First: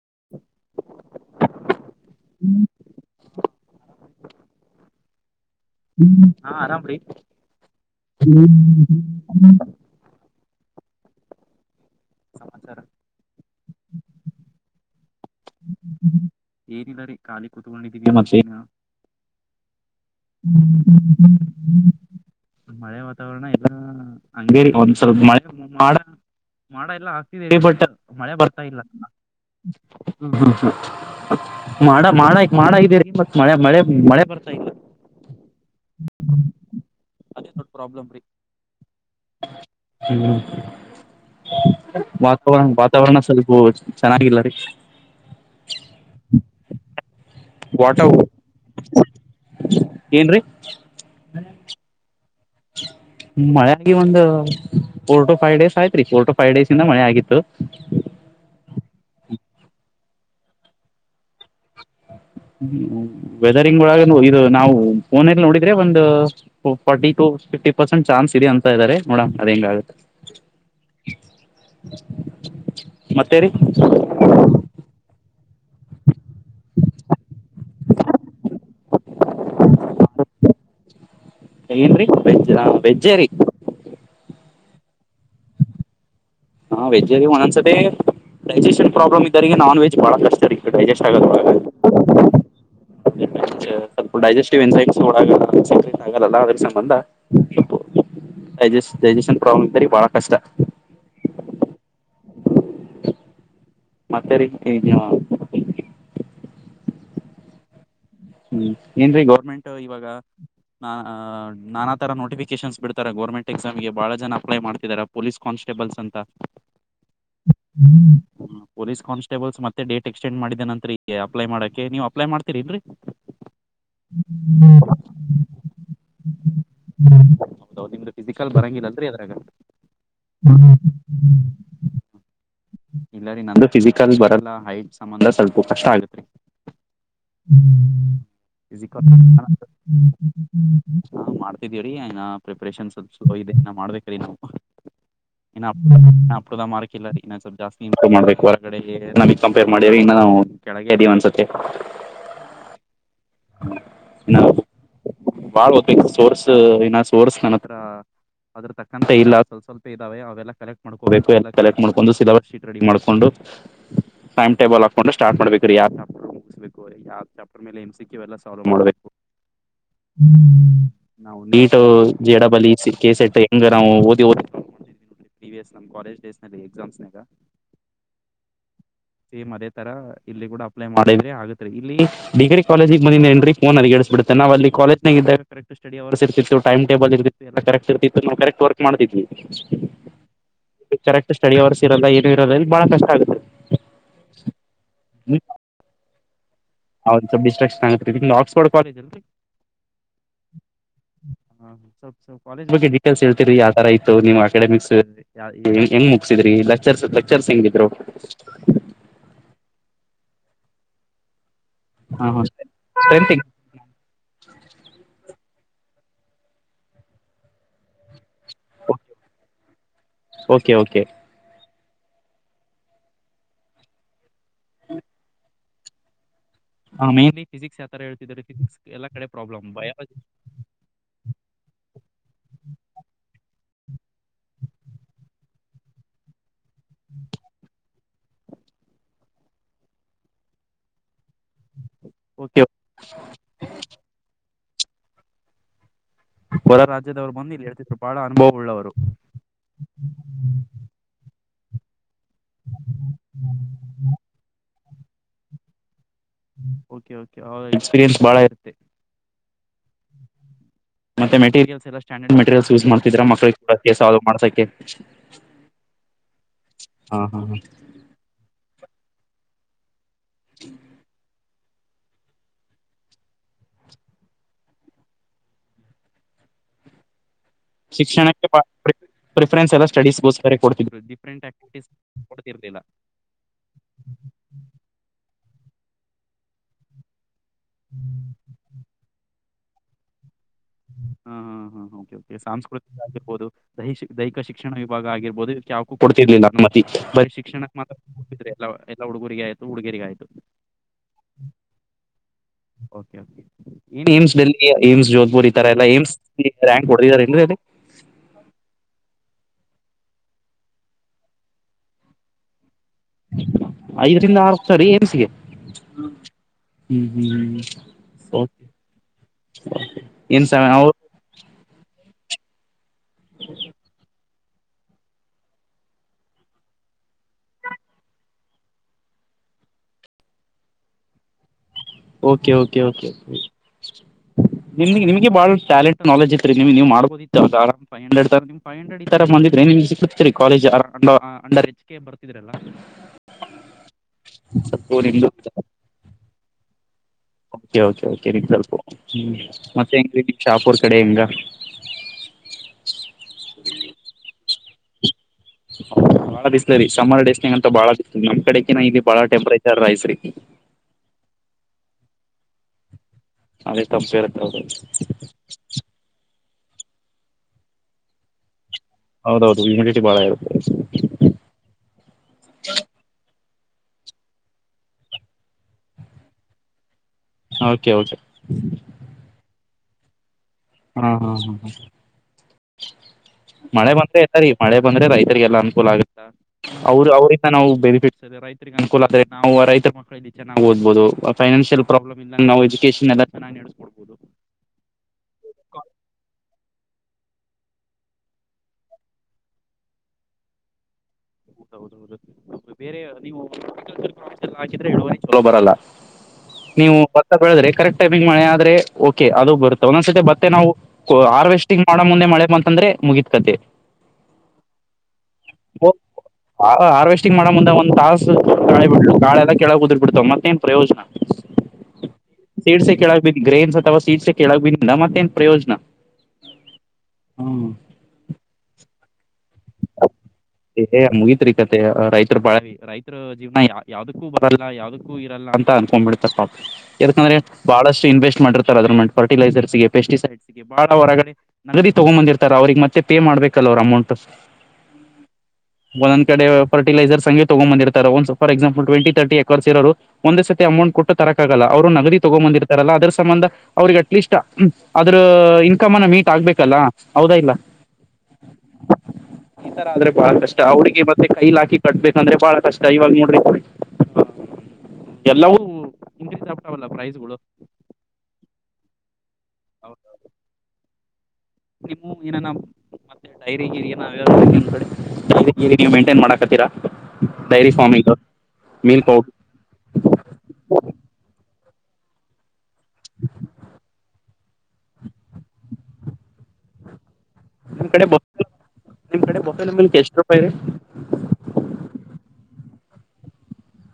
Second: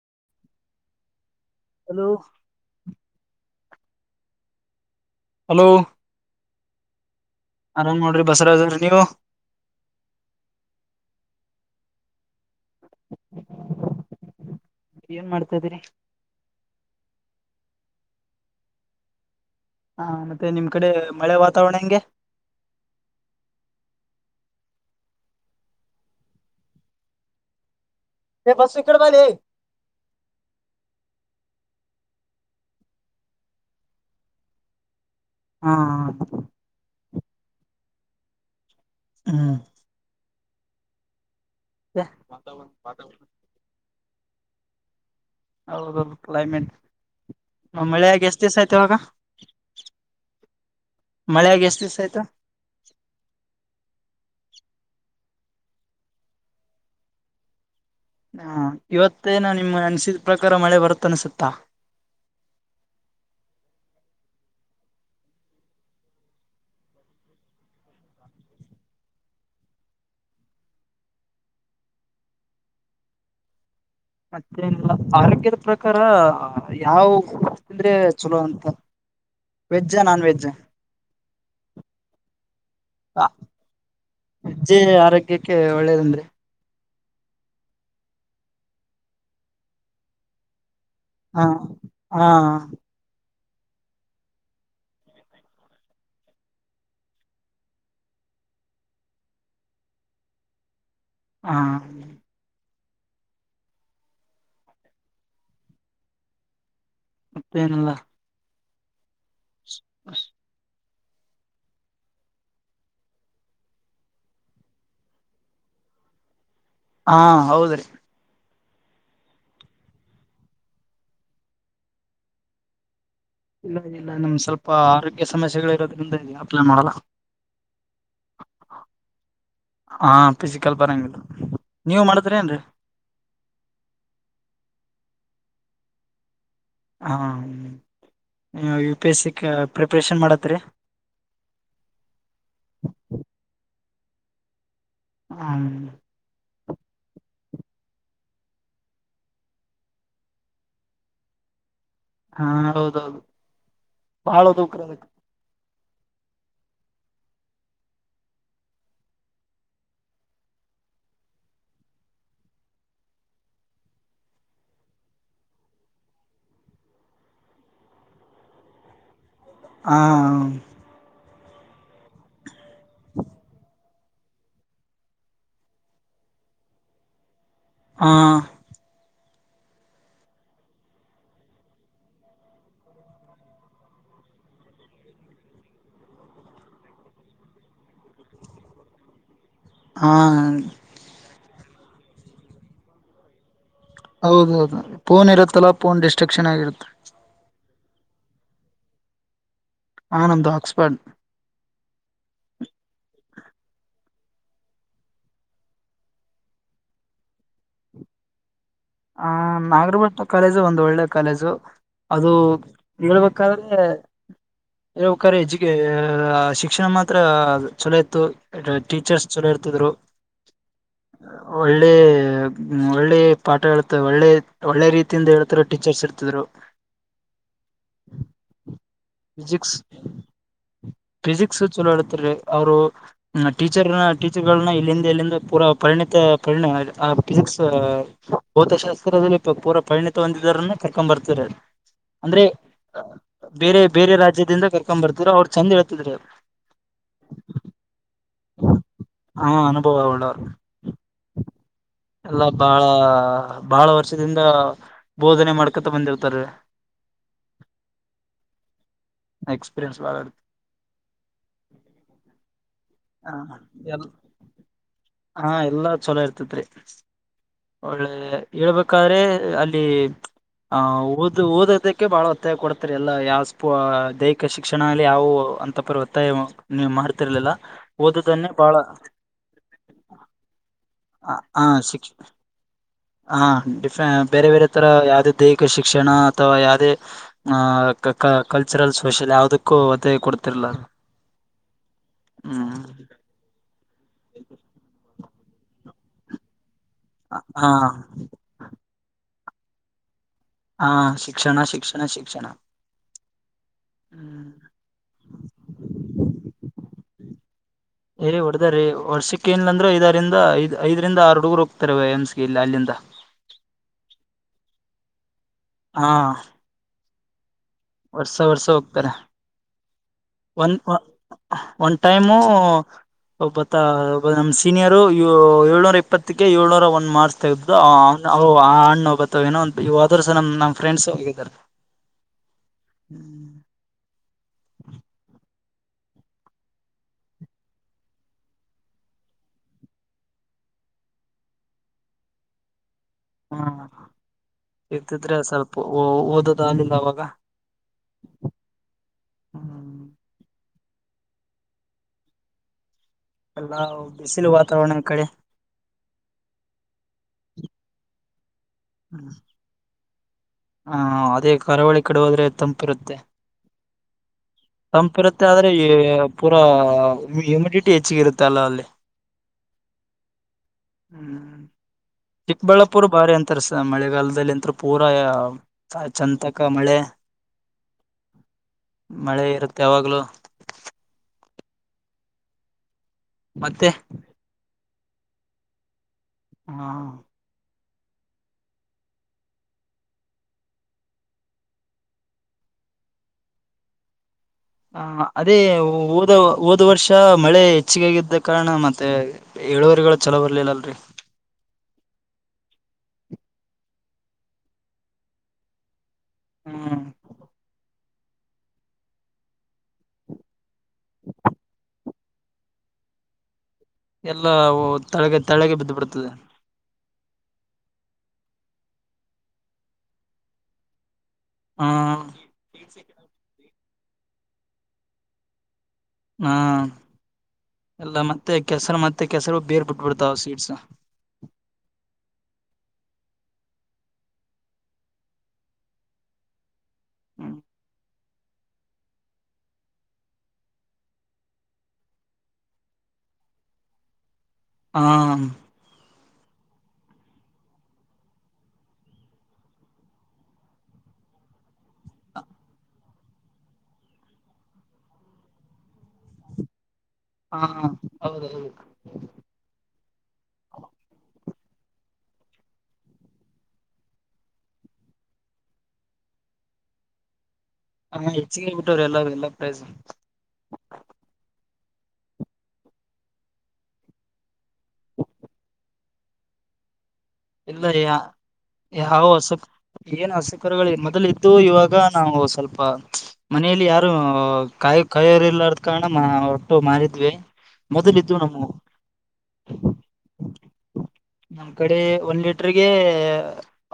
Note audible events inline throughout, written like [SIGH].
[INAUDIBLE] Hello hello ಹಾ ಆರಾಮಿ ಆರಾಮ್ ನೋಡ್ರಿ ಬಸವರಾಜ್ ಅವ್ರಿ ನೀವು ಸಮಾಚಾರ ಏನ್ ಮಾಡ್ತಾ್ದರಿ ಕುತಣಿ ಮ ಹಾ ಮತ್ತೆ ನಿಮ್ ಕಡೆ ಮಳೆ ವಾತಾವರಣ ಹೆಂಗೆ ಮಳೆ ವಾತಾವರಣ ಇಲ್ಲ ಅಂಗೇಡಿ ಒಂದ್ ಸ್ವಲ್ಪ ಮೆ ಮಾಡ ಮಾಡ ಎಲ್ಲ ಹಾಕ್ತ ಬಟ್ ಮಳೆ ಏ ಬರ್ತಾ ಬಸ್ಸು ಇಲ್ಲ ಈ ಕಡೆ ಬಾ ಲೇ. ಹ ಮಾಡ ಮಾಡ ಮಾಡ ಇದೀರಿ ಮತ್ ಮಳೆ ಮಳೆ ಮಳೆ ಬರ್ತಾ ಇಲ್ಲ ಹಾ ಅದೇ ದೊಡ್ ಪ್ರಾಬ್ಲಮ ರೀ ಹ್ಮ ಹ್ಮ ವಾತಾವ ವಾತಾವರಣ ಸ್ವಲ್ಪ ಚೆನ್ನಾಗಿಲ್ಲ ರೀ ಹೌದುೌದು ಕ್ಲೈಮೇಟ್ ವಾಟ ಮಳೆಯಾಗಿ ಎಷ್ಟ ದಸ ಆಯ್ತ ಅವಾಗ ಏನ್ರೀ ಮಳೆಯಾಗಿ ಎಷ್ಟ ದಿವಸ ಆಯ್ತ ಮಳಾಗಿ ಒಂದು ಫೋರ್ ಟ ೈ್ ಡೇಸ್ ಆಯ್ತ್ರಿ ಫೋರ್ ಟು ಫೈವ್ ಡೇಸ್ ಇಂದ ಮಳೆ ಆಗಿತ್ತು ಹಾ ಇವತ್ತೇನ ನಿಮ್ ಅನ್ಸಿದ ಪ್ರಕಾರ ಮಳೆ ಬರುತ್ತ ಅನ್ಸುತ್ತಾ ಹ್ಮ ವೆದರಿಂಗ್ ಒಳಗ ಇದು ನಾವು ಫೋನಲ್ಲಿ ನೋಡಿದ್ರೆ ಒಂದು forty to fifty percent chance ಇದೆ ಅಂತ ಇದ್ದಾರೆ ನೋಡ ಅದು ಹೆಂಗಾಗುತ್ತೆ ಮತ್ತೇರಿ ಮತ್ತೇನಿಲ್ಲ ಆರೋಗ್ಯದ ಪ್ರಕಾರ ಯಾವ ತಿಂದ್ರೆ ಚಲೋ ಅಂತ ವೆಜ್ ನಾನ್ ವೆಜ್ ಏನ್ ರೀ ವಜ್ಜ ಹಾ ವೆಜ್ಜೇ ರೀ ಹೆಜ್ಜೆ ಆರೋಗ್ಯಕ್ಕೆ ಒಳ್ಳೇದಂದ್ರೆ ಹಾ ವೆಜ್ ಅಲ್ಲಿ ಒಂದೊಂದ್ಸ ಡೈಜೆಷನ್ ಪ್ರಾಬ್ಲಮ್ ಇದ್ದಾರ ನಾನ್ ವೆಜ್ ಬಹಳ ಕಷ್ಟ ರೀ ಡೈಜೆಸ್ಟ್ ಹಾ ಆಗೋದ್ರೊಳಗ ಹಾ ಸ್ವಲ್ಪ ಡೈಜೆಸ್ಟಿವ್ ಎನ್ಸೈಸ್ ಒಳಾಗಲ್ಲ ಆಗಲ್ಲ ಅದ್ರ ಸಂಬಂಧ ಸ್ವಲ್ ಡೈಜಸ್ ಡೈಜೆಸ್ನ್ ಪ್ರಾಬ್ಲಮ್ ಇದ್ದಾರೆ ಬಹಳ ಕಷ್ಟ ಹಾ ಮತ್ತರಿ ಮತ್ತೇನಲ್ಲ ಹ್ಮ್ ಏನ್ರೀ ಗೌರ್ಮೆಂಟ್ ಇವಾಗ ನಾ ನಾ ತರ ನೋಟಿಫಿಕೇಶನ್ಸ್ ಬಿಡ್ತಾರೆ ಗರ್ಮೆಂಟ್ ಎಕ್ಸಾಮ್ಗೆ ಬಹಳ ಜನ ಅಪ್ಲೈ ಮಾಡ್ತಿದ್ದಾರೆ ಪೊಲೀಸ್ ಕಾನ್ಸ್ಟೇಬಲ್ ಬಲ್ಸಂತ ಹಾ ಹೌದ್ರೀ ಪೊಲೀಸ್ ಕಾನ್ಸ್ಟೇಬಲ್ಸ್ ಮತ್ತೆ ಡೇಟ್ ಎಸ್ [UNINTELLIGIBLE] ಡ್ ಮಾಡ ನಂತತ್ರ ಈ ಅಪ್ಲೈ ಮಾಡಕಕ್ಕೆ ನೀವು ಅಪ್ಲೈ ಮಾಡ್ತೀರಿನ್ರರಿ ಇಲ್ಲ ಇಲ್ಲ ನಿಮ್ ಸ್ವಲ್ಪ ಆರೋಗ್ಯ ಸಮಸ್ಯೆಗಳು ಇರೋದ್ರಿಂದ ಇದೆ ಅಪ್ಲೈ ಮಾಡಲ್ಲ ಿಜಿಕ [UNINTELLIGIBLE] ಬರಂಗಿಲ್ಲನ್ರಿ ಅದ್ರಾಗ ಹಾ ಫಿಸಿಕಲ್ ಬರಂಗಿಲ್ಲ ನೀವ್ ಮಾಡದ್ರಿ ಏನ್ರಿ ಇಲ್ಲ ರೀ ನಂದು ಫಿಸಿಕಲ್ ಬರಲ್ಲ ಹೈಟ್ ಸಂಬಂಧ ಸ್ವಲ್ಪ ಕಷ್ಟ ಆಗತ್ರಿ ಹಾ ಮಾಡತ್ರಿ ಮಾಡ್ತಿದೀವ ರೀ ಪ್ರಿಪರೇಷನ್ ಸ್ಲ್ಲ್ಪ ಇದೆ ಮಾಡ್್ದ ರೀ ಇ ಹ್ಮ ಅಪ್ದ ಮಾರ್ಕ ಇಿಲ್ಲ ರೀ ಸ್ವಲ್ಪ ಜಾಸ್ತಿ ಇಂಪ್ರೂವ್ ಮಾಡಬೇಕು ಹೊರಗಡೆ ನಮಗ್ ಕಂಪೇರ್ ಮಾಡಿ್ರ ಇನ್ನು ನಾವು ಕೆಳಗೆ ಇದೀವಿ ಅನ್ಸತ್ತೆ ಹಾ ಹೌದೌದು ಇನ್ನ ಬಾಳದು ಉಕರ ಅದಕ್ಕೆ ಬಾಳ್ ಹದ್ಬೇಕ ಸೋರ್ಸ್ ಏನ ಸೋರ್ಸ್ ನನ್ನ ಹತ್ರ ಅದ್ರ ತಕ್ಕಂತ ಇಲ್ಲ ಸ್ವಲ್ ಸ್ವಲ್ಪ ಇದಾವೆ ಅವೆಲ್ಲ ಕಲೆಕ್ಟ್ ಮಾಡ್ಕೋಬೇಕು ಎಲ್ಲ ಕಲೆಕ್ಟ್ ಮಾಡ್ಕ ಒಂದು ಸಿಲಬಸ್ ಶೀಟ್ ರೆಡಿ ಮಾಡ್ಕೊಂಡು ಟೈಮ್ ಟೇಬಲ್ಾಕೊಂಡು ಸ್ಟ್ಬೇಕುೀ ಯಾವ್ ಚಪ್ಟರ್ ಮುಗ್ಬೇಕು ಯಾವ್ ಚಾಪರ್ೇಲೆ ಸಿಕ್ಲ್ಲ ಸಲ್ವ ಮಾಡಬೇಕು ಹಾ ನಾ ಲಟೋ ಜಡಬಲಿ ಕೇಸೆಟ್ ಹೆಂಗ ನಾವು ಪ್ರೀಿಯಸ್ ನಮ್ಮ ಕಾಲೇಜ್ ಡೇಸ್ ನಲ್ಲಿ ಎಕ್ಸಾಮಸ್ ನ [UNINTELLIGIBLE] ಹಾ ಸೇಮ್ ಅದೇ ತರ ಇಲ್ಲಿ ಕೂಡ ಅಪ್ಲೈ ಮಾಡಿದ್ರೆ ಆಗತ್ರಿ ಇಲ್ಲಿ ಡಿಗ್ರಿ ಕಾಲೇಜಿಗೆ ಬಂದ ಏನ್ರಿ ಫೋನ್ ಅಲ್ಲಿ ಬಿಡುತ್ತ ನವು ಅಲ್ಲಿ ಕಾಲಜ್ನ ಇದ್ದ ಕರೆಟ್ ಸ್ಟಡಿ ಅವರ್ ಇರ್ತಿತ್ತು ಟಮ ಟಬಲ್ ಇರ್ತಿತ್ತು ಎಲ್ಲ ಕರೆಕ್ ಇರ್ತಿತ್ತು ನಾ ಕರೆಕ್ಟ್ ವರ್ ಮಾಡಿದ್ವಿ ಹ ಸ್ಟಡಿ ಅವರ್ಸ್ ಇರಲ್ಲ ಏನು ಇರಲ್ಲ ಇಲ್ಲಿ ಬಹಳ ಕಷ್ಟ ಆಗುತ್ತೆ ಹೌದೌದು ಫೋನ್ ಇರುತ್ತಲ್ಲ ಫೋನ್ ಡಿಸ್ಟ್ರಾಕ್ಷನ್ ಆಗಿರುತ್ತೆ ಹ್ ಬಿಸ್ರಾಕ್ಷನ್ತ್ ನಿ ಆಕ್ಸ್ಫರ್ಡ್ ಕಾಲೇಜ ಅಲ್ರಿ ಆನಂದ ಆಕ್ಸ್ಫರ್ಡ್ ಕಾಲಜ್ ಬಗ್ ಡಿಟೇಲ್ಸ್ೇಳ್ತಿರಿಾವ ತರ ನೀವ್ ಅಕಾಡೆಮಿಕ್ಸ್ ಹೆಂಗ್ ಮುಗಸಿದ್ರಿ ಲೆಕ್ಚರ್ಸ್ ಲೆಕ್ಚರ್ಸ್ ಹೆಂಗಿದ್ರು ಆ ನಾಗರಭಟ್ಟ ಕಾಲೇಜು ಒಂದು ಒಳ್ಳೆ ಕಾಲೇಜು ಹಾ ಅದು ಹಾ ಸ್ಟ್ರೆಂತ್ ಹಬೇಕಾದ್ರೆ ಒಖಾರೆ ಎಜುಕ ಶಿಕ್ಷಣ ಮಾತ್ರ ಚಲೋ ಇತ್ತು ಟೀಚರ್ಸ್ ಚನ ಇರ್ತಿದ್ರು ಓಕೆ ಓಕೆ ಒಳ್ಳೆ ಒಳ್ಳೆ ಪಾಠ ಹೇಳ್ತ ಒಳ್ಳೆ ಒಳ್ಳೆ ರೀತಿಯಿಂದ ಹೇಳ್ತಾರ ಟೀಚರ್ಸ್ ಇರ್ತದ್ರು ಹಾ ಮೇನ್ಲಿ ಫಿಸಿಕ್ಸ್ ಯಾವ ತರ ಹೇಳ್ತಿದಿದ್ದಾರೆ ಫಿಸಿಕ್ಸ್ ಎಲ್ಲಾ ಕಡೆ ಪ್ರಾಬ್ಲಮ್ ಬಯಾಲಜಿ ಫಿಸಿಿಕ್ಸ್ ಚಲೋ ಆಳ್ತೀ ಅವರು ಮತ್ ಟೀಚರ್ನ ಟೀಚರ್ಗಳನ್ನ ಇಲ್ಲಿಂದ ಎಲ್ಲಿಂದ ಪೂರ ಪರಿಣಿತ ಪರಿಣ ಫಿಸಿಕ್ಸ್. ಶಾಸ್ಕತ್ರದಲ್ಲಿ ಪೂರ ಪರಿಣಿತ ಹೊಂದಿದರನ್ನ ಕರ್ಕೊಂಡ್ ಬರ್ತೀರ. ಅಂದ್ರೆ ಓಕೆ ಬೇರೆ ಬೇರೆ ರಾಜ್ಯದಿಂದ ಕರ್ಕೊ್ ಬರ್ತರೋ ಅವ್ರು ಚೆಂದ ಹೇಳ್ತಿದ್ರೆ. ಹೊರ ರಾಜ್ಯದವ್ ಬಂದ ಇಲ್ಲಿ ಹೇಳ್ತಿ ಬಾಳಾ ಅನುಭವಳ್ಳವರು. ಆ ಅನುಭವ ಎಲ್ಲ ಬಾಳ ಬಹಳ ವರ್ಷದಿಂದ ಬೋಧನೆ ಮಾಡ್ಕೊತಾ ಬಂದಿರುತ್ ಓಕೆ ಓಕೆ ಅವಾಗ ಎಕ್ಸ್ಪೀರಿಯೆನ್ಸ್ ಬಾಳ ಇರುತ್ತೆ. ಎಕ್ಸ್ಪೀರಿಯನ್ಸ್ಳ. ಮತ್ತೆ ಮೆಟೀರಿಯಲ್ಸ್ ಎಲ್ಲ ಸ್ಟ್ಯಾಂಡರ್ಡ್ ಮೆಟೀರಿಯಲ್ಸ್ ಯೂಸ್ ಮಾಡ್ತಿದ್ರ ಮಕ್ಳಿಗೆ ಕೂಡ ಎ ಕೆಲಸ ಅದು ಮಾಡ್ಸಕ್ಕೆ. ಹಾ ಎಲ್ಲಾ ಚಲೋ ಇರ್ತೇತ್ರಿ. ಹಾ ಹಾ ಒಳ್ಳೆ ಹೇಳ್ಬೇಕಾದ್ರೆ ಅಲ್ಲಿ ಆ ಊದ ಇದು ಓದೋದಕ್ಕೆ ಬಹಳ ಒತ್ತಾಯ ಕೊಡ್ತಾರೆ ಎಲ್ಲ ಯಾವ ಸ್ಪ ದೈಹಿಕ ಶಿಕ್ಷಣದಲ್ಲಿ ಯಾವವು ಅಂತಪರ ಒತ್ತಾಯ ವನ್ನು ಮಾಡ್ತಿರ್ಲಿಲ್ಲ. ಶಿಕ್ಷಣಕ್ಕೆ ಓದೋದನ್ನೇ ಬಹಳ ಪ್ರಿಫರೆನ್ಸ್ ಎಲ್ಲ ಸ್ಟಡೀಸ್ಗೋಸ್ಕರ ಕೊಡ್ತಿದ್ರು ಡಿಫರೆಂಟ್ ಆಗಿ. ಹಾ ಸಿ ಹ ಬೇರೆ ಬೇರೆ ತರ ಯಾವ್ದ ದೈಹಿಕ ಶಿಕ್ಷಣ ಅಥವಾ ಯಾವುದೇ ಕಲ್ಚರಲ್ ಸೋಷಿಯಲ್ ಯಾವುದ ಕು ಒತ್ತಾಯ ಕೋಡ್ ಹಾ ಹಾ ಹಾ ಹ್ಮ್ ಸಾಂಸ್ಕೃತಿಕ ಆಗಿರ್ಬೋದು ದಹಿಕ ಶಿಕ. ದೈಹಿಕ ಶಿಕ್ಷಣ ವಿಭಾಗ ಆಗಿರ್ಬೋದು ಯಾವ್ದಕ್ಕೂ ಕೊಡ್ತಿರ್ಲಿಲ್ಲ ನ. ಬರಿ ಹಾ ಶಿಕ್ಷಣಕ್ಕೆ ಮಾತ್ರಿದ್ರ ಎಲ್ಲ ಎಲ್ಲ ಹುಡುಗರಿಗೆ ಆಯ್ತು ಹುಡುಗರಿಗೆ ಆಯ್ತು. ಹಾ ಶಿಕ್ಷಣ ಶಿಕ್ಷಣ ಶಿಕ್ಷಣ. [UNINTELLIGIBLE] ಎಲ್ಲ ಹ್ಮ್ ಏಮ್ಸ್ ರ್ಯಾಂಕ್ ಹೊಡದಿದ್ದಾರೆಂದ ಅಲ್ಲಿ. ವರ್ಷಕ್ಕ ಏನಿಲ್ಲ ಅಂದ್ರೆ ಐದರಿಂದ ಐದು ಐದರಿಂದ ಆರು ಹುಡುಗೋರ ಹೋಗ್ತಾರ ಎಮ್ಸ್ಗೆ ಇಲ್ಲಿ ಅಲ್ಲಿಂದ. ಐದರಿಂದ ಆರ ಹೋಗ್ತಾರಿ ಸರಿ ಎನ್ಸಿಗೆ ಹಾ ಹ್ಮ್ ಹ್ಮ್ ಹ್ಮ್. ವರ್ಷ ವರ್ಷ ಹೊಗ್ತಾರ. ಏನ್ ಸ ಒನ್ ಒನ್ ಟೈಮು ಒಬ್ಬತ್ತ. ನಮ್ ಸೀನಿಯರು ಏಳ್ನೂರ ಇಪ್ಪತ್ತಕ್ಕೆ ಏಳ್ನೂರ ಒಂದ್ ಮಾರ್ಸ್ ತಗೆದಿದ್ದ ಆ ಅಣ್ಣ. ಏನೋ ಇ ಆದ್ೂ ಸಹ ನಮ್ಮ ಫ್ರೆಂಡ್ಸ್ ಹೋಗಾರೆ. Okay okay okay. ನಿಮ್ ನಿಮಗೆಾಳ ಟಾಲಂಟ್ ನೆಜ್ ಇತ್ರಿ ನಿಮ ನೀವು್ಬೋದತ್ತು ಅರಂಡ್ ೈವ್ ಹಂಡ್ರಡ್ ತರ ನಿಮ್ಫೈವ ಹಂಡ್ರೆಡ್ ತರ. [INAUDIBLE] ಹ್ಮ್ ಸ್ವಲ್ಪ ನಿಮ್ದು ಸಿಗ್ತಿದ್ರೆ ಸ್ವಲ್ಪ ಓದೋದ ಆಲಿಲ್ಲ ಅವಾಗ. [UNINTELLIGIBLE] ಕಡೆ ಹ್ಮ್ ಹೆಂಗ. ತಾವ ನಮ್ಮ ಕಡೆ. ಬಾಳ ಬಿಸ್ಲ ರಿ ಸಮ್ಮರ್ ಡೇಸ್ನ ಅಂತ ಬಾಳ ಬಿಸ್ಲ ನಮ್ಮ ಕಡೆಕಿ ಇಲ್ಲಿ ಬಾಳ ಟಂಪ್ರೇಚರ್ ರೈಸ್ ರಿ. ಹಾ ಅದೇ ಕರಾವಳಿ ಕಡ ಹೋದ್ರೆ ತಂಪಿರುತ್ತೆ. [UNINTELLIGIBLE] ತಂಪಿರುತ್ತೆ ಆದ್ರೆ ಪೂರಾ ಹ್ಯುಮಿಡಿಟಿ ಹೆಚ್ಚಗಿರುತ್ತೆ ಅಲ್ಲ ಅಲ್ಲಿ. ಹೌದೌದು ಇಮಿಡಿಟಿ ಬಾಳ ಇರುತ್ತೆ. ಹ್ಮ್ ಚಿಕ್ಕಬಳ್ಳಾಪುರ ಬಾರಿ ಅಂತಾರಸ ಮಳೆಗಾಲದಲ್ಲಿ ಅಂತ ಪೂರಾ ಚಂತಕ ಮಳೆ. Okay okay. ಯಾವಾಗಲೂ. ಹಾ ಹಾ ಹಾ ಹ ಮತ್ತೆ ಮಳೆ ಬಂದ್ರೆ ತರಿ ಮಳೆ. ಬಂದ್ರೆ ರೈತರಿಗೆಲ್ಲ ಅನುಕೂಲ ಆಗುತ್ತೆ ಹ ಅವರು ಅವ್ರಂದ ನಾವು ಬೆನಿಫಿಟ್ ಸರಿ ರೈತರಿಗೆ ಅಕೂಲ ಆದ್ರ ನಾವು ರೈತರ ಮಳಲ್ಲಿ ಚೆನ್ನಾಗಿ ಹೋದಭವುದು ಫೈನಾನ್ಷಿಯಲ್ ಪ್ರಾಬ್ಲ್ ಇಲ್ಲ ನಾವು ಎಜುಕೇೇಶನ್ [INAUDIBLE] ಹ ಅದೇ ಓದೋ ಹೋದ್ ವರ್ಷ ಮಳೆ ಹೆಚ್ಚಗಾಗಿದ್ದ ಕಾರಣ ಮತ್ತೆ ಏಳುವರಿಗಳು ಚಲೋ ಬರ್ಲಿಲ್ಲ ಅಲ್ರೀ. ಹೌದು ಹೌದು ಬೇರೆ ನೀವು [UNINTELLIGIBLE] ಹಾಕಿದ್ರೆ ಇಳುವರೇ ಚಲೋ ಬರಲ್ಲ ನೀವು ಹ್ಮ್ ಬತ್ತಾ ಬೆಳದ್ರೆ ಕರೆಕ್ಟ್. [UNINTELLIGIBLE] ಮಳೆ ಆದ್ರೆ ಓಕೆ ಅದು ಬರುತ್ತೆ ಒಂದ್ಸತಿ ಮತ್ತೆ ನಾವು ಹಾರ್ವೆಸ್ಟಿಂಗ್ ಮಾಡ್ [UNINTELLIGIBLE] ಮುಂದೆ ಮಳೆ ಬಂತಂದ್ರೆ ಮುಗೀತ್ ಕತೆ. ಎಲ್ಲಾವು ತಳಗೆ ತಳ್ಳಗೆ ಬಿದ್ಬಿಡ್ತು. ಹ ಆರ್ವೆಸ್ಟ್. ಹೆಚ್ಚಿಗಿ ಮಾಡ ಮುಂದ ಒಂದು ತಾಸ ಗಾಳಿ ಬಿಲು ಗಾಳಿದಾಗ ಕೆಳಗ ಉದರಿ ಬಿಡ್ತವ ಮತ್ತೇನ್ ಪ್ರಯೋಜನ. ಹ್ಮ ಸೀಡ್ಸೆ ಕೇಳಕ್ ಬಿದ್ ಗ್ರೇನ್ಸ್ ಅಥವಾ ಸೀಡ್ಸೆ ಕೇಳಕ್ ಬಿಡ್ಡಿಂದ ಮ್ಮತ್ತೇನ್ ಪ್ರಯೋಜನ. ಹಾ ಹ್ಮ್ ಎಲ್ಲ ಮತ್ತೆ ಕೆಸರ ಮತ್ತೆ. ಕೆಸರು ಬೇರ್ ಬಿಟ್ಬಿಡ್ತಾವ ಸೀಡ್ಸ್ ಹೇ ಮುಗತ್ರಿ ಕತೆ ರೈತರು ಬಾಳರೀ ರೈತ್ [UNINTELLIGIBLE] ರು ಜೀವನ ಯ ಯಾವದಕ್ಕೂ ಬರಲ್ಲ ಯಾವ್ದದಕ್ಕೂ ಇರಲ್ಲ ಅಂತ ಅನ್ಕೊಂಡ್ಬಿಡ್ತ ಪಾಪ ಯಾಕಂದ್ರೆ ಹಾ ಬಹಳಷ್ಟು ಇನ್ವೆಸ್ಟ್ ಮಾಡಿರ್ತಾರೆ ಅದ್ರ ಪಾರ್ಟಿ ಲೈಸರ್ಸ್ಗೆ ಪೆಸ್ಟಿಸೈಡ್ಸ್ಗೆ ಬಹಳ ಹೊರಗಡೆ ನಗದಿ ತಗೊಂಡ ಬಂದಿತಾರೆ ಅವರಿಗೆ ಮತ್ತೆ ಪೇ ಮಾಡಿ. ಮಾಡ್ಬೇಕಲ್ಲ ಅವ್ರ ಅಮೌಂಟ್. ಹಾಂ ನಮ್ ಕಡೆ ಫರ್ಟಿಲೈಜರ್ ಅಂಗೆ ತಗೊಂಡ ಬಂದಿರ್ತಾರೆ ಒಂದು ಸಫರ ಎಕ್ಝಾಂಪಲ್ ಟ್ವೆಂಟಿ ತರ್ಟಿ ಎಕ್ಕರ್ಸ್ ಇರೋರು ಒಂದ ಸತಿ ಅಮೌಂಟ್ ಕೊಟ್ಟು. ಆಗಲ್ಲ ಅವರು ನಗದಿ ತಗೊಂಡ ಬಂದಿರ್ತಾರಲ್ಲ ಅದ್ರ ಸಂಬಂಧ ಅವ್ರಿಗೆ ಅಟ್ಲೀಸ್ಟ್ ಅದ್ರ ಇನ್ಕಮ್ ಅನ್ನ ಮೀಟ್ ಆಗ್ಬೇಕಲ್ಲಾ. ಅಹಾ ಹೌದೌದು. ಈ ಆದ್ರೆ ಬಹಳ ಕಷ್ಟ ಅವ್ರಿಗೆ ಮತ್ತೆ ಕೈಲಾಕಿ ಕಟ್ಬೇಕಂದ್ರೆ ಬಹಳ ಕಷ್ಟ ಇವಾಗ ನೋಡ್ರಿ. ಎಲ್ಲವೂ ಇನ್ಕ್ರೀಸ್ ಆಗ್ತಾವಲ್ಲ ಪ್ರೈಜಗಳು. ಹಾ ಹೆಚ್ಚಿಗೆ ಹೇರ್ ಬಿಟ್ಟವ್ರೆ ಎಲ್ಲ ಎಲ್ಲ ಪ್ರೈಸು. ನಿಮ್ಮ ಏನಾನಂ ಡೈರಿ ಗೀರಿಯಾವ [UNINTELLIGIBLE] ಡೈರಿ ಗಿರಿ ನೀವು ಮೈಂಟೈನ್ ಮಾಡಕತ್ತೀರಾ. ಡೈರಿ ಇಲ್ಲ ಫಾರ್ಮಿಂಗ್ ಯ ಮಿಲ್ಕ್ ಯಾವ ಪೌಡ್ ಅಸಕ್ ಏನು ಅಸಕರುಗಳು ಮೊದಲು ಇದ್ [UNINTELLIGIBLE] ವು ಇವಾಗ ನಾವು ಸ್ವಲ್ಪ ಮನೆಯಲ್ಲಿ ಯಾರು. ಹಾ ಕಾಯಿ ಕಾಯೋರ್ ಇಲ್ಲಾದ್ ಕಾರಣ ಒಟ್ಟು ಮಾರಿದ್ವಿ. ನಿಮ್ ಕಡೆ ಬ ಮೊದಲಿದ್ದು ನಮ್ಮ ನಿಮ್ ಕಡೆ ಬಫೆಲೋ ಮಿಲ್ಕ್ ಎಷ್ಟ ರೂಪಾಯ ಇರಿ. ನಮ್ಮ್ ಕಡೆ ಒಂದು ಲೀಟರ್ಗೆ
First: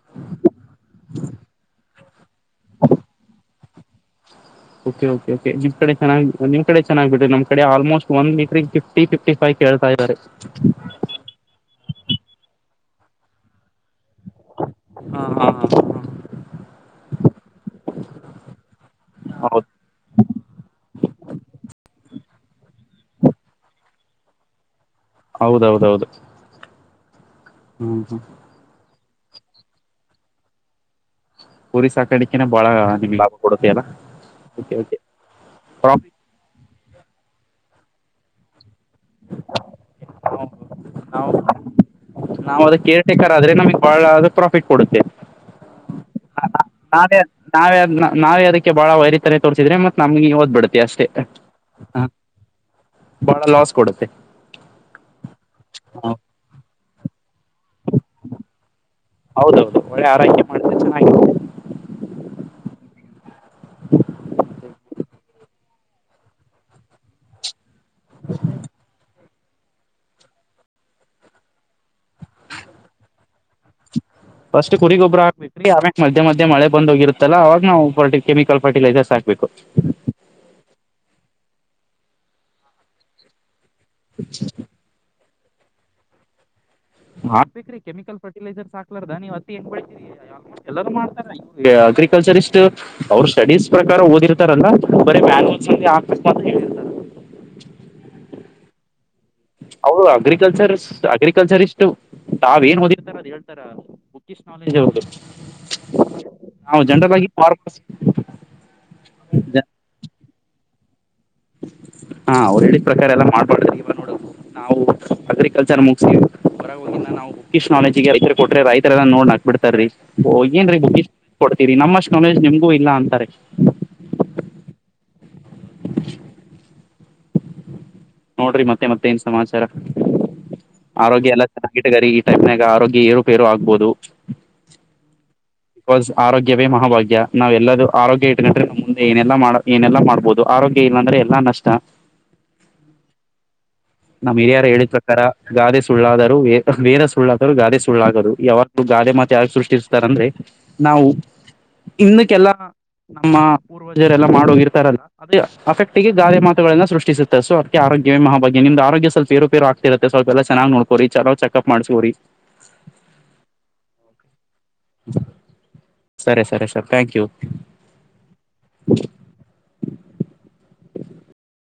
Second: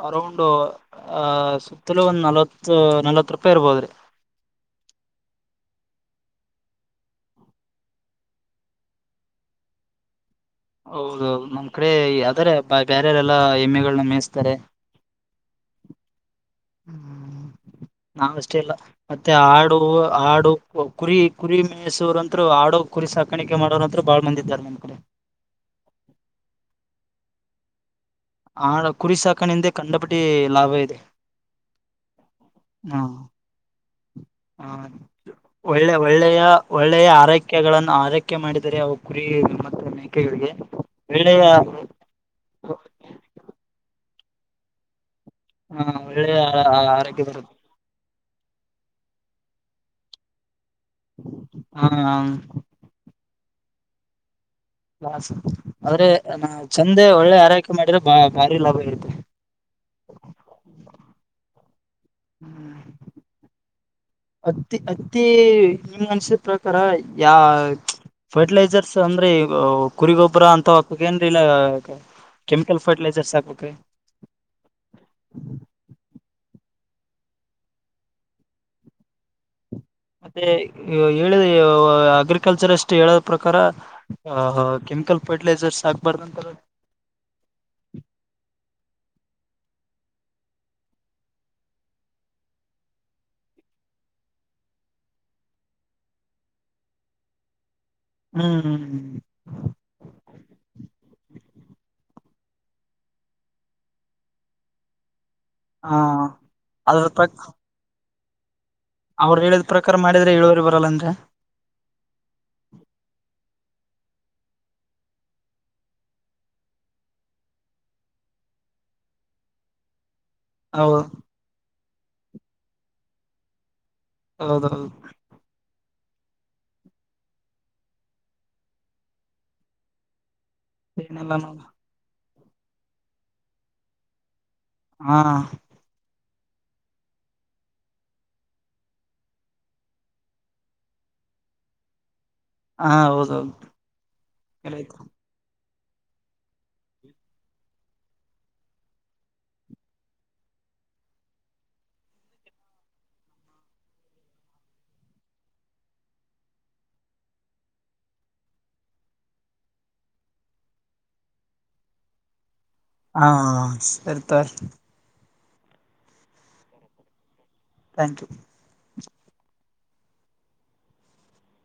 ಅರೌಂಡ್ ಅ ಸುತ್ತಲೂ ಒಂದ್ ನಲ್ವತ್ತು. ತು ನಲ್ವತ್ ರೂಪಾಯಿ ಇರ್ಬೋದ್ರಿ. ಓಕೆ ಓಕೆ ನಿಮ್ಮ ಕಡೆ ಚೆನ್ನಾಗಿ ನಿಮ್ಮ ಕಡೆ ಚೆನ್ನಾಗಿ ಬಿಡ್ರೀ ನಮ್ಮ ಕಡೆ ಆಲ್ ಮೋಸ್ಟ್ ಒನ್ ಮಿಟ್ರಿಗೆ ಫಿಫ್ಟಿ ಫಿಫ್ಟಿ ಫೈವ್. ಕೇಳ್ತಾ ಇದ್ದಾರೆ. ಹೌದೌದು ನಮ್ ಕಡೆ ಅದರ ಪಾ ಬ್ಯಾರೆರೆಲ್ಲ ಹೆಮ್ಮೆಗಳನ್ನ ಮೇಸ್ ಹಾ ಹಾ ಹ ಹಾ ಹ್ಮ್ ನಾವ ಅಷ್ಟೇ ಇಲ್ಲ ಮತ್ತೆ ಹಾ ಹೌದ್ ಆಡು ಆಡು ಕುರಿ ಕುರಿ ಮೈಸೊರು ಅಂತ. [UNINTELLIGIBLE] ತ್ರೋ ಆಡ ಕುರಿ ಸಾಕಾಣಿಕೆ ಮಾಡೋ ಅಂತ್ರು ಬಾಳ ಮಂದಿ ಇದ್ದಾರೆ ನಮ್ಮ ಕಡೆ. ಹೌದೌದೌದು ಹ್ಮ್ ಹ್ಮ್ ಆಡು ಕುರಿ ಸಾಕಣಿಂದೆ ಕಂಡಪಟ್ಟಿ ಲಾಭ ಇದೆ. ಕುರಿ ಸಾಕಾಣಿಕೆನೆ ಬಾಳ ಹಾ ನಿಮ್ ಲಾಭ ಕೊಡತೆ ಅಲ್ಲ. ಹ ಓಕೆ ಓಕೆ ಒಳ್ಳೆ ಪ್ರಾಫಿಟ್ ಒಳ್ಳೆಯ ಒಳ್ಳೆಯ ಆರೈಕೆಗಳನ್ನು ಆರೈಕೆ ಮಾಡಿ [UNINTELLIGIBLE] ದರೆ ಅವು ಕುರಿ ಮತ್ತೆ ಮೇಕೆಗಳಿಗೆ ನಾವು ವೇಳೆಯ ನಾವು ಅದಕ್ ಕೇರ್ ಟೇಕರ್ ಆದ್ರೆ ನಮಗ್ ಬಹಳ ಪ್ರಾಫಿಟ್ ಕೊಡುತ್ತೆ. ಹಾ ಒಳ್ಳೆಯ. ನಾವೇ ಆರೈಕೆ ಬರುತ್ತೆ ನಾವೇ ನಾವೇ ಅದಕ್ಕೆ ಬಾಳ ವೈರಿತನೆ ತೋರ್ರಿಸಿದ್ರೆ ಮತ್ ನಮ್ಗೆ ಓದ್ಬ ಬಿಡತ. ಹ [UNINTELLIGIBLE] ಬಾಳ ಲಾಸ್ ಕೊಡುತ್ತೆ. ಹಾ ಆದ್ರೆ ನ ಚಂದೆ ಒಳ್ಳೆ ಆರೈಕೆ ಮಾಡಿದ್ರೆ ಬಾ ಭಾರಿ ಲಾಭ ಇರತ್ತದೆ. ಹೌದೌದು ಒಳ್ಳೆ ಆರೈಕೆ ಮಾಡಿದ್ರೆ ಚೆನ್ನಾಗಿರುತ್ತೆ. ಹ್ಮ ಅತ್ತಿ ಅ ಪ್ರತಿ ನಿಮ ಅನ್ಸಿದ ಪ್ರಕಾರ ಯಾ ಫರ್ಟಿಲೈಸರ್ಸ್ ಅಂದ್ರೆ ಕುರಿಗೊಬ್ಬರ ಅಂತ ಹಾಕಬೇಕ ಏನ್ರಿ ಇಲ್ಲ ಕೆಮಿಕಲ್ ಫರ್ಟಿಲೈಸರ್ಸ್ ಹಾಕ್ಬೇಕ್ರಿ ಫಸ್ಟ್ ಕುರಿಗೊಬ್ಬರ ಹಾಕ್ಬೇಕ್ರಿ ಆಮ್ಯಕ್ ಮಜ್ ಮಧ್ಯೆ ಮಧ್ಯೆ ಮಳೆ ಬಂದೋಗಿರುತ್ತಲ್ಲ ಅವಾಗ ನಾವು ಫರ್ಟಿ ಕೆಮಿಕಲ್ ಫರ್ಟಿಲೈರ್ಸ್ ಹಾಕ್ಬೇಕು ಮತ್ತೆ ಹೇಳ ಅಗ್ರಿಕಲ್ಚರ್ ಅಷ್ಟು ಹೇಳದ ಪ್ರಕಾರ ಹಾ ಹ ಕೆಮಿಕಲ್ ಫರ್ಟಿಲೈಜರ್ಸ ಹಾಕಬಾರದಂತರಲ್ಲ ಹಾಕಬೇಕ್ರಿ ಕೆಮಿಕಲ್ ಫರ್ಟಿಲೈರ್ಸ್ ಹಾಕ್ಲಾರ್ದ ನೀವ್ ಹತ್ತಿ ಹೆಂಗ್ ಬೇಳಿತಿರ ಆಲ್ಮೋಸ್ಟ್ ಎಲ್ಲಾರ ಮಾಡ್ತಾರ ಅಗ್ರಿಕಲ್ಚರಿಸ್ಟ್ ಅವರು ಸ್ಟಡೀಸ್ ಪ್ರಕಾರ ಓದಿರ್ತಾರಲ್ಲ ಬರೆ ಮಾಲ್ಲಿಂದ ಹೇಳಿರತ್ತಾರಿ ಹ್ಮ್ ಹ್ಮ್ ಅವರು ಅಗ್ರಿಕಲ್ಚರ್ ಅಗ್ರಿಕಲ್ಚರಿಷ್ಟ ತಾವ ಏನ್ ಓದಿತಾರ ಹೇಳ್ತಾರ ಬುಕ್ಕಿಶ ನಾಲೆಜ್ ಅವರದು ಹ ನಾವ ಜನರಲಾಗಿ ಅವರು ಹೇಳಿದ್ ಪ್ರಕಾರ ಮಾಡಿದ್ರೆ ಇಳುವರಿ ಬರಲ್ಲ ಅಂದೆ ಹಾ ಅವ್ರು ಹೇಳಿದ ಪ್ರಕಾರ ಎಲ್ಲ ಮಾಡ್ ಬ್ಯಾಡರಿ ನೀವ ನೋಡ ನಾವು ಅಗ್ರಿಕಲ್ಚರ್ ಮುಗಸಿ ಹೊರಗೊಗಿಂದ ನಾವು ಬುಕ್ಕಿಷ ನಾಲೆಜಗ ರೈತರಿಗ ಕೊಟ್ರೆ ರೈತರೆಲ್ಲ ನೋಡಿ ನಗ ಬಿಡ್ತಾರೀ ಓ ಏನ್ರೀ ಹೌದು ಬುಕ್ಕಿಶ ನಾಲೇಜ್ ಕೊಡ್ತೀರಿ ನಮ್ಮಷ್ಟ್ ನಾಲೆಜ್ ನಿಮ್ಗೂ ಇಲ್ಲ ಅಂತಾರೆ ಹೌದೌದು ನೋಡ್ರಿ ಮತ್ತೆ ಮತ್ತೆ ಏನ್ ಸಮಾಚಾರ ಏನೆಲ್ಲ ಆರೋಗ್ಯ ಎಲ್ಲ ನಾವು ಚೆನ್ನಾಗಿಟ್ಟಗರಿ ಈ ಟೈಮನಾಗ ಆರೋಗ್ಯ ಏರುಪೇರು ಆಗ್ಬೋದು ಹಾ ಬಿಕಾಸ್ ಆರೋಗ್ಯವೇ ಮಹಭಾಗ್ಯ ನಾವಲ್ಲದೂ ಆರೋಗ್ಯ ಇಟ್ಟಕೊಂಡ್ರೆ ನಮ್ಮ ಮುಂದೆ ಏನೆಲ್ಲ ಮಾಡ ಏನೆಲ್ಲ ಮಾಡ್ಬಹುದು ಆರೋಗ್ಯ ಇಲ್ಲಾಂದ್ರೆ ಎಲ್ಲಾ ನಷ್ಟ ಹಾ ಹೌದೌದು ನಮ್ ಹಿರಿಯರ ಹೇಳಿದ ಪ್ರಕಾರ ಗಾದೆ ಸುಳ್ಳಾದರು ವೇದ ಸುಳ್ಳಾದರು ಗಾದೆ ಸುಳ್ಳಾದರು ಯಾವು ಗಾದೆ ಮಾತ ಯಾರು ಸೃಷ್ಟಿಸ್ತಾರೆ ಅಂದ್ರೆ ನಾವು ಇನ್ನಕ್ಕೆಲ್ಲ ನಮ್ಮ ಪೂರ್ವಜರೆಲ್ಲ ಮಾಡ ಹೋಗಿರ್ತಾರಲ್ಲ ಅದ ಅಫೆಕ್ಟ್ ಗೆ ಗಾದೆ ಮಾತುಗಳನ್ನ ಸೃಷ್ಟಿಸುತ್ತೆ ಸೊ ಅದಕ್ಕೆ ಆ ಮಹಾಭಗ್ಯ ನಿಮ್ದ ಆರೋಗ್ಯ ಸಲ್ಪ ಏರುಪೇರು ಆಗ್ತಿರತೇ ಸ್ವಲ್ಪ ಎಲ್ಲ ಚೆನ್ನಾಗ ನೋಡಕೋರಿ ಚಲೋ ಚೆಕ್ಪ್ ಮಾಡಸಕೊರಿ ಹಾ ಸರಿ ತೋರಿ ಸರಿ ಸರಿ sir thank you thank you [INAUDIBLE]